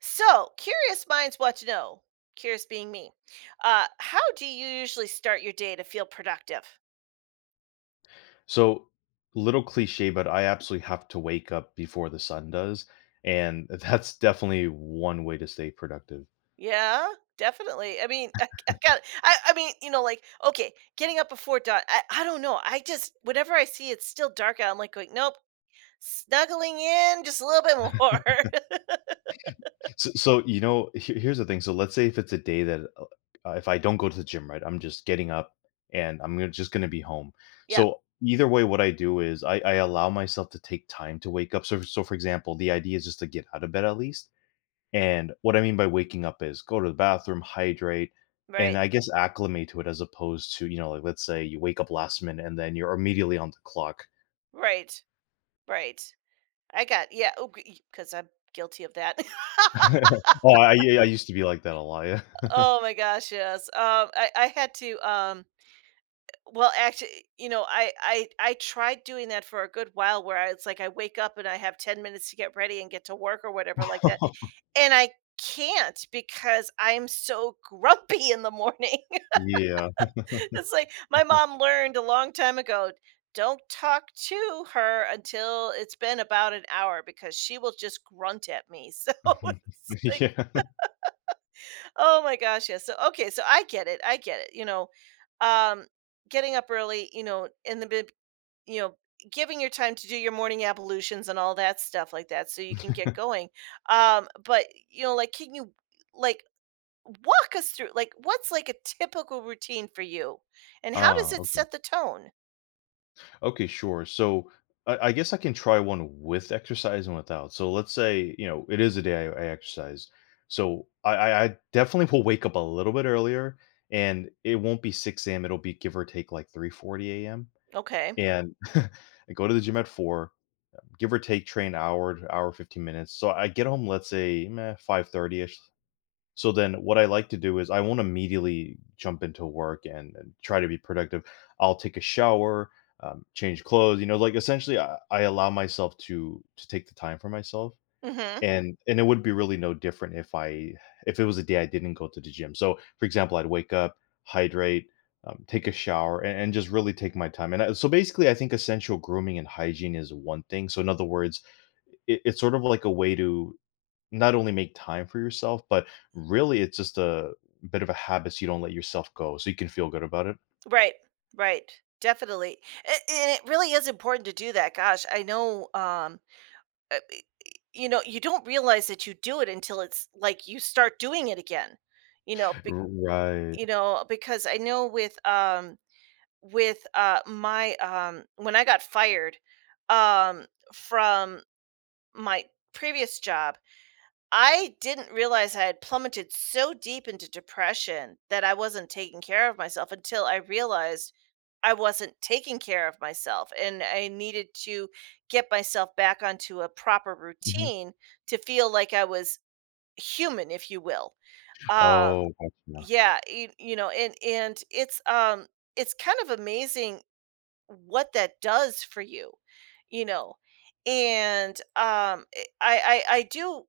So, curious minds want to know, curious being me, how do you usually start your day to feel productive? So, little cliche, but I absolutely have to wake up before the sun does. And that's definitely one way to stay productive. Yeah, definitely. I mean, I got, I mean, you know, like, okay, getting up before dawn. I don't know. I just, whenever I see it's still dark out, I'm like, going, nope, snuggling in just a little bit more. So, here's the thing. So, let's say if it's a day that if I don't go to the gym, right, I'm just getting up and just going to be home. Yeah, So, either way, what I do is I allow myself to take time to wake up. So, for example, the idea is just to get out of bed at least. And what I mean by waking up is go to the bathroom, hydrate, and right, I guess acclimate to it as opposed to, like let's say you wake up last minute and then you're immediately on the clock. right, right. I got, yeah, because I'm guilty of that. Oh, I yeah, I used to be like that a lot. Yeah. Oh my gosh, yes. Well, actually, I tried doing that for a good while where I it's like I wake up and I have 10 minutes to get ready and get to work or whatever like that. And I can't because I'm so grumpy in the morning. Yeah. It's like my mom learned a long time ago, don't talk to her until it's been about an hour because she will just grunt at me. So it's like, Yeah. oh my gosh, yeah. So okay, so I get it. I get it. Um Getting up early, you know, you know, giving your time to do your morning ablutions and all that stuff like that so you can get going. But you know, can you like walk us through what's like a typical routine for you and how does Ah, it okay. set the tone? Okay, sure. So I guess I can try one with exercise and without. So let's say, it is a day I exercise. So I definitely will wake up a little bit earlier and it won't be 6 a.m. It'll be give or take like 3:40 a.m. Okay. And I go to the gym at four, give or take train hour, to hour 15 minutes. So I get home, let's say 5:30ish, so then what I like to do is I won't immediately jump into work and try to be productive. I'll take a shower, change clothes, you know, like essentially I allow myself to take the time for myself. Mhm. And it would be really no different if it was a day I didn't go to the gym. So, for example, I'd wake up, hydrate, take a shower, and just really take my time. And so basically, I think essential grooming and hygiene is one thing. So, in other words, it's sort of like a way to not only make time for yourself, but really it's just a bit of a habit so you don't let yourself go, so you can feel good about it. Right. Right. Definitely. A- And it really is important to do that. Gosh, I know uh, you know, you don't realize that you do it until it's like you start doing it again. You know, be, Right. you know, because I know with my when I got fired um from my previous job, I didn't realize I had plummeted so deep into depression that I wasn't taking care of myself until I realized I wasn't taking care of myself and I needed to get myself back onto a proper Mhm. routine to feel like I was human if you will. Um Oh, gotcha. yeah, you know, and it's it's kind of amazing what that does for you, you know? And eh, I do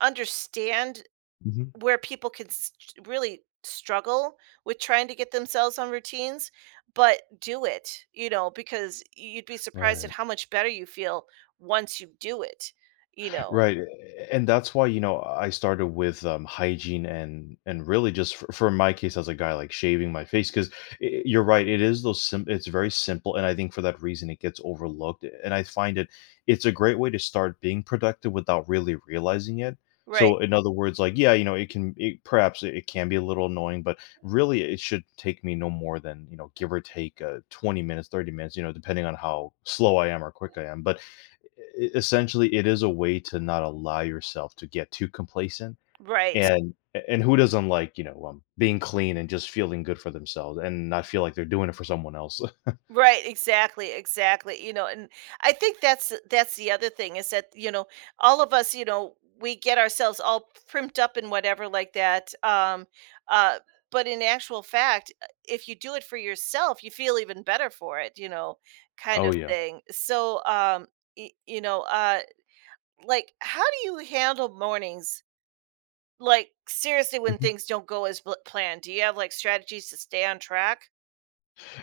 understand Mhm. where people really struggle with trying to get themselves on routines, but do it, you know, because you'd be surprised at Right. how much better you feel once you do it, you know? Right, and that's why, you know, I started with, hygiene and really just for my case as a guy, like, shaving my face because you're right, it is those sim it's very simple, and I think for that reason it gets overlooked, and I find it's a great way to start being productive without really realizing it. Right, So, in other words, like, yeah, you know, it perhaps it can be a little annoying, but really it should take me no more than, you know, give or take, 20 minutes, 30 minutes, you know, depending on how slow I am or quick I am, but E essentially, it is a way to not allow yourself to get too complacent, right. and and who doesn't like, you know, being clean and just feeling good for themselves and not feel like they're doing it for someone else? Right, exactly, exactly. You know, and I think that's the other thing is that, you know, all of us, you know, we get ourselves all primed up and whatever like that. Uh but in actual fact, if you do it for yourself, you feel even better for it, you know, kind Oh, of yeah. thing. You know, like how do you handle mornings? Like seriously when things don't planned, do you have like strategies to stay on track?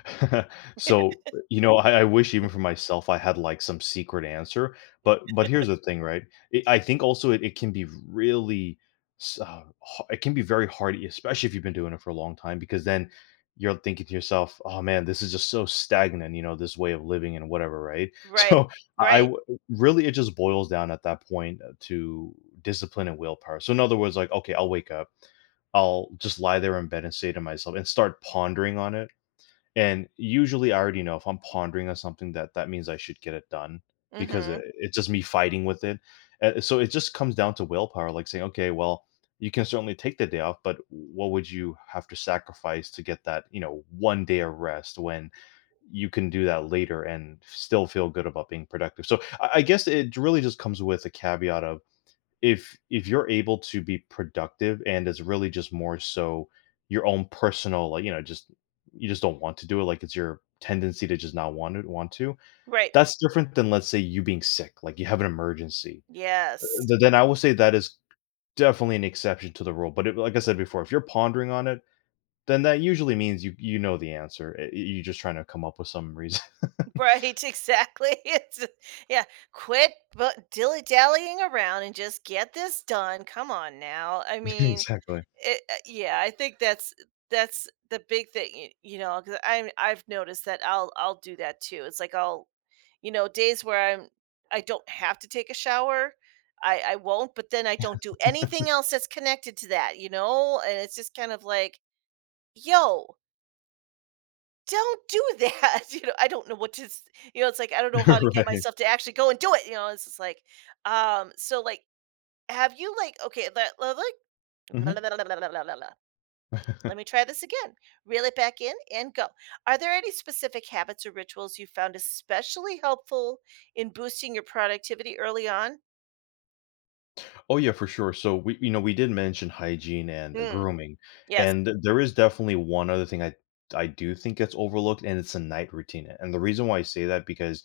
So, you know, I wish even for myself I had, like, some secret answer, but here's the thing, right? It I think also it can be really s ha it can be very hard, especially if you've been doing it for a long time because then you're thinking to yourself, "Oh, man, this is just so stagnant," you know, this way of living and whatever, right? Right. So, I Right. w really, it just boils down at that point to discipline and willpower. So, in other words, like, okay, I'll wake up, I'll just lie there in bed and say to myself and start pondering on it. And usually I already know if I'm pondering on something that means I should get it done because Mhm. it's just me fighting with it. So it just comes down to willpower, like saying, okay, well, you can certainly take the day off, but what would you have to sacrifice to get that, you know, one day of rest when you can do that later and still feel good about being productive. So I guess it really just comes with a caveat of if you're able to be productive and it's really just more so your own personal, like, you know, just you just don't want to do it, like it's your tendency to just not want to Right. that's different than let's say you being sick, like you have an emergency. Yes. Then I will say that is definitely an exception to the rule, but it, like I said before, if you're pondering on it then that usually means you know the answer. You're just trying to come up with some reason. Right, exactly. It's Yeah, quit but dilly-dallying around and just get this done. Come on now. I mean, Exactly. Yeah, I think that's the big thing, y- you because I'm I've noticed that I'll do that too. It's like you know, days where I don't have to take a shower, I won't, but then I don't do anything else that's connected to that, you know? And it's just kind of like, yo, don't do that, you know, I don't know what to s you know, it's like, I don't know how to get Right. myself to actually go and do it, you know, it's just like, so, have you, like okay, let, le like blah, blah, Hmm. blah, blah, blah, blah, blah, blah. Let me try this again, reel it back in and go. Are there any specific habits or rituals you found especially helpful in boosting your productivity early on? Oh, yeah, for sure. So we you know, we did mention hygiene and, Mm, grooming, yes, and there is definitely one other thing I do think gets overlooked, and it's a night routine, and the reason why I say that because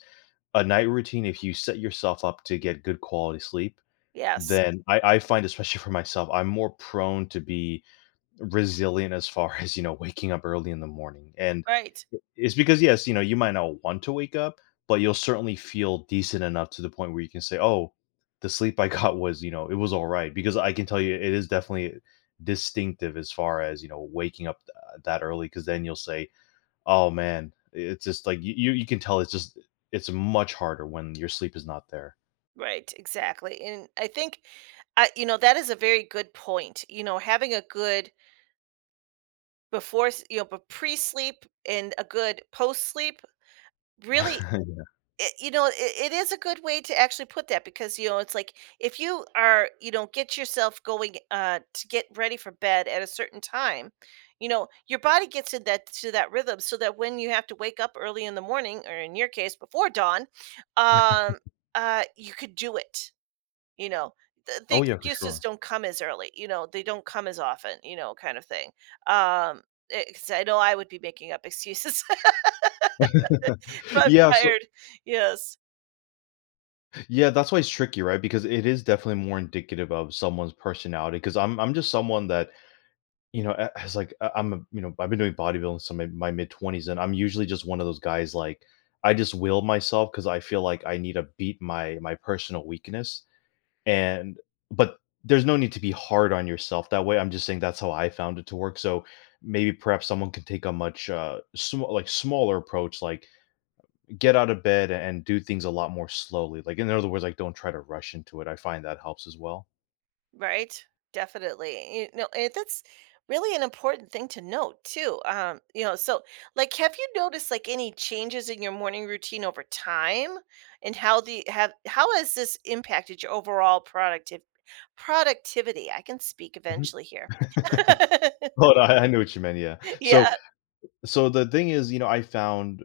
a night routine, if you set yourself up to get good quality sleep, yes, then I find, especially for myself, I'm more prone to be resilient as far as, you know, waking up early in the morning, and right, it's because, yes, you know, you might not want to wake up, but you'll certainly feel decent enough to the point where you can say, "Oh, the sleep I got was, you know, it was alright," because I can tell you it is definitely distinctive as far as, you know, waking up th that early. Because then you'll say, "Oh, man," it's just like you can tell it's much harder when your sleep is not there. right, exactly, and I think, I you know, that is a very good point, you know, having a good Before s you know, but pre-sleep and a good post-sleep really it you know, it is a good way to actually put that because, you know, it's like if you are you know, get yourself going, to get ready for bed at a certain time, you know, your body gets in that rhythm so that when you have to wake up early in the morning, or in your case, before dawn, um, you could do it. You know, the Oh, yeah, for excuses sure. don't come as early, you know, they don't come as often, you know, kind of thing. Um, 'Cause I know I would be making up excuses if I'm Yeah, so tired. Yes, Yeah, that's why it's tricky, right? Because it is definitely more indicative of someone's personality. Because I'm just someone that, you know, has, like, I'm a, you know, I've been doing bodybuilding since my mid 20s, and I'm usually just one of those guys like I just will myself because I feel like I need to beat my personal weakness, and but there's no need to be hard on yourself that way. I'm just saying that's how I found it to work. So maybe perhaps someone can take a much like smaller approach, like get out of bed and do things a lot more slowly. Like, in other words, like, don't try to rush into it. I find that helps as well. right, definitely. You know, and that's really an important thing to note too. You know, so like, have you noticed like any changes in your morning routine over time, and how the have how has this impacted your overall productive productivity? I can speak Mhm. eventually here. Oh, no, I knew what you meant, yeah. Yeah. So, So, the thing is, you know, I found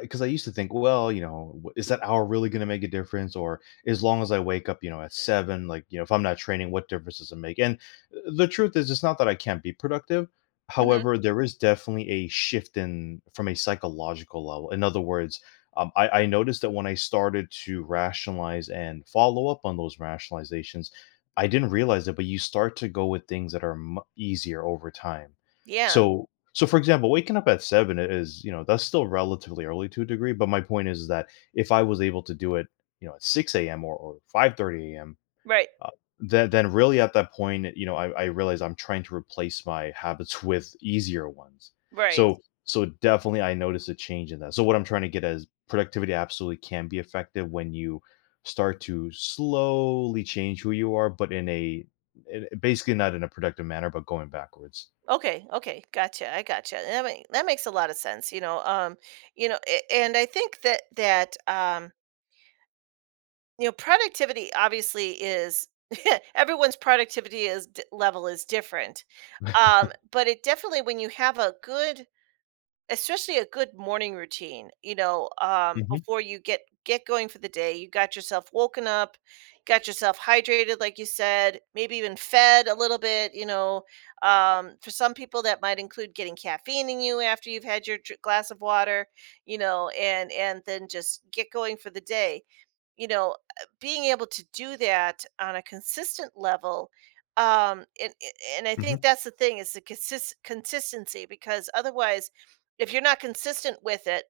because I used to think, well, you know, is that hour really going to make a difference? Or as long as I wake up, you know, at 7, like, you know, if I'm not training, what difference does it make? And the truth is, it's not that I can't be productive. Mm-hmm. However, there is definitely a shift in from a psychological level. In other words, I noticed that when I started to rationalize and follow up on those rationalizations, I didn't realize it, but you start to go with things that are mu easier over time. Yeah. So so, for example, waking up at 7 is, you know, that's still relatively early to a degree. But my point is that if I was able to do it, you know, at 6 a.m. or 5:30 a.m., Right. uh, then really at that point, you know, I realize I'm trying to replace my habits with easier ones. Right. So, so, definitely I notice a change in that. So, what I'm trying to get is productivity absolutely can be effective when you start to slowly change who you are, but basically not in a productive manner, but going backwards. Okay. Okay. Gotcha. I gotcha. That that makes a lot of sense. You know. You know. A- And I think that you know, productivity obviously is everyone's productivity is d- level is different. But it definitely when you have a good, especially a good morning routine, you know, Hmm. before you get going for the day, you got yourself woken up, got yourself hydrated, like you said, maybe even fed a little bit, you know, for some people that might include getting caffeine in you after you've had your glass of water, you know, and then just get going for the day, you know, being able to do that on a consistent level, um and and I think Hmm. that's the thing, is the consistency, because otherwise if you're not consistent with it,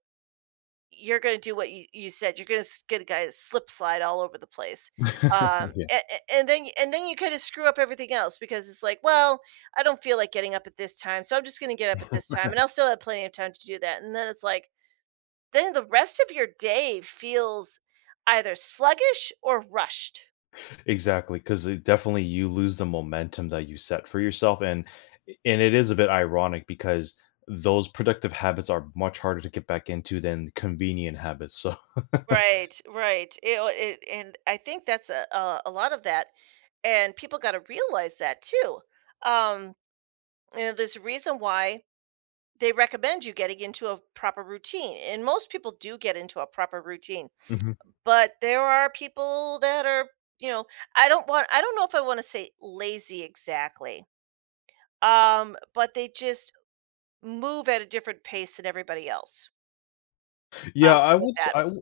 you're gonna do what you said, you're gonna get a guy to slip slide all over the place, Yeah. a and then you kinda screw up everything else because it's like, "Well, I don't feel like getting up at this time, so I'm just gonna get up at this time, and Right. I'll still have plenty of time to do that," and then it's like then the rest of your day feels either sluggish or rushed. Exactly, 'cause it definitely you lose the momentum that you set for yourself, and it is a bit ironic because those productive habits are much harder to get back into than convenient habits, so. Right, right, it and I think that's a lot of that, and people gotta realize that too, um you know, there's a reason why they recommend you getting into a proper routine. And most people do get into a proper routine, Mhm. but there are people that are, you know, I don't know if I want to say lazy exactly, but they just move at a different pace than everybody else. I'll Yeah, I go with would s that. I w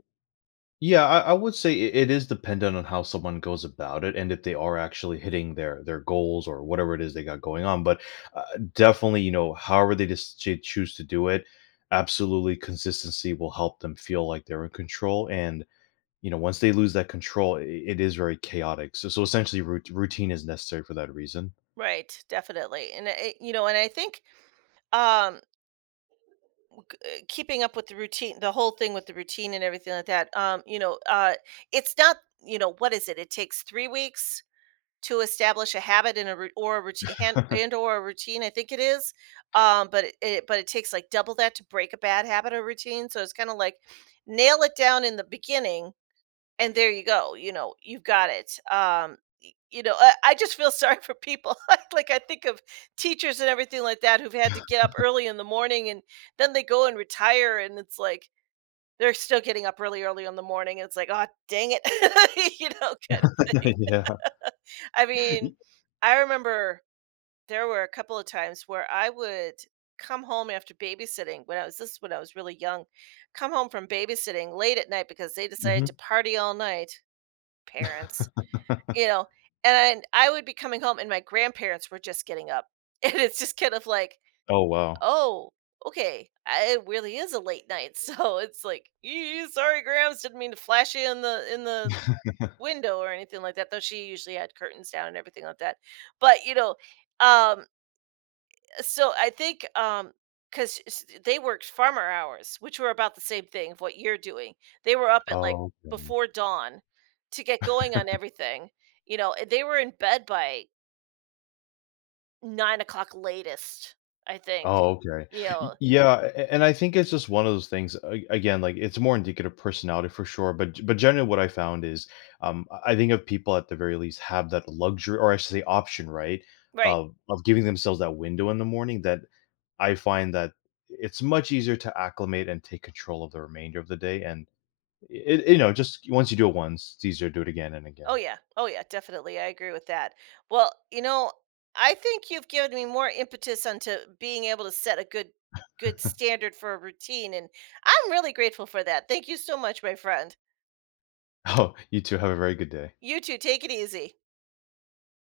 yeah, I would say it is dependent on how someone goes about it and if they are actually hitting their goals or whatever it is they got going on, but, uh, definitely, you know, however they just choose to do it, absolutely consistency will help them feel like they're in control, and you know, once they lose that control, I it is very chaotic. So, essentially, routine is necessary for that reason. Right, definitely. And you know, and I think um keeping up with the routine, the whole thing with the routine and everything like that, you know, it's not, you know, what is it? It takes 3 weeks to establish a habit and a routine, I think it is. But it but it takes like double that to break a bad habit or routine, so it's kind of like nail it down in the beginning and there you go, you know, you've got it. You know, I just feel sorry for people like I think of teachers and everything like that who've had to get up early in the morning and then they go and retire and it's like they're still getting up really early in the morning and it's like oh dang it, you know, kind of thing. Yeah. I mean, I remember there were a couple of times where I would come home after babysitting when I was, this is when I was really young, come home from babysitting late at night because they decided Mhm. to party all night, parents, you know, and I would be coming home and my grandparents were just getting up. And it's just kind of like, Oh, wow. oh, okay, it really is a late night. So it's like, "Ee, sorry, Grams, didn't mean to flash you in the window or anything like that," though she usually had curtains down and everything like that. But, you know, um, so I think 'cause they worked farmer hours, which were about the same thing of what you're doing. They were up at like Oh, okay. before dawn to get going on everything, you know, and they were in bed by 9 o'clock latest, I think, Oh, okay. you Y know, Yeah, a and I think it's just one of those things, a again, like, it's more indicative of personality for sure, but generally what I found is, I think if people at the very least have that luxury, or I should say option, right, right. of giving themselves that window in the morning, that I find that it's much easier to acclimate and take control of the remainder of the day, and it you know, just once you do it once, it's easier to do it again and Oh again. yeah. Oh yeah, definitely. I agree with that. Well, you know, I think you've given me more impetus onto being able to set a good, good standard for a routine and I'm really grateful for that. Thank you so much, my friend. Oh, you too, have a very good day. You too. Take it easy.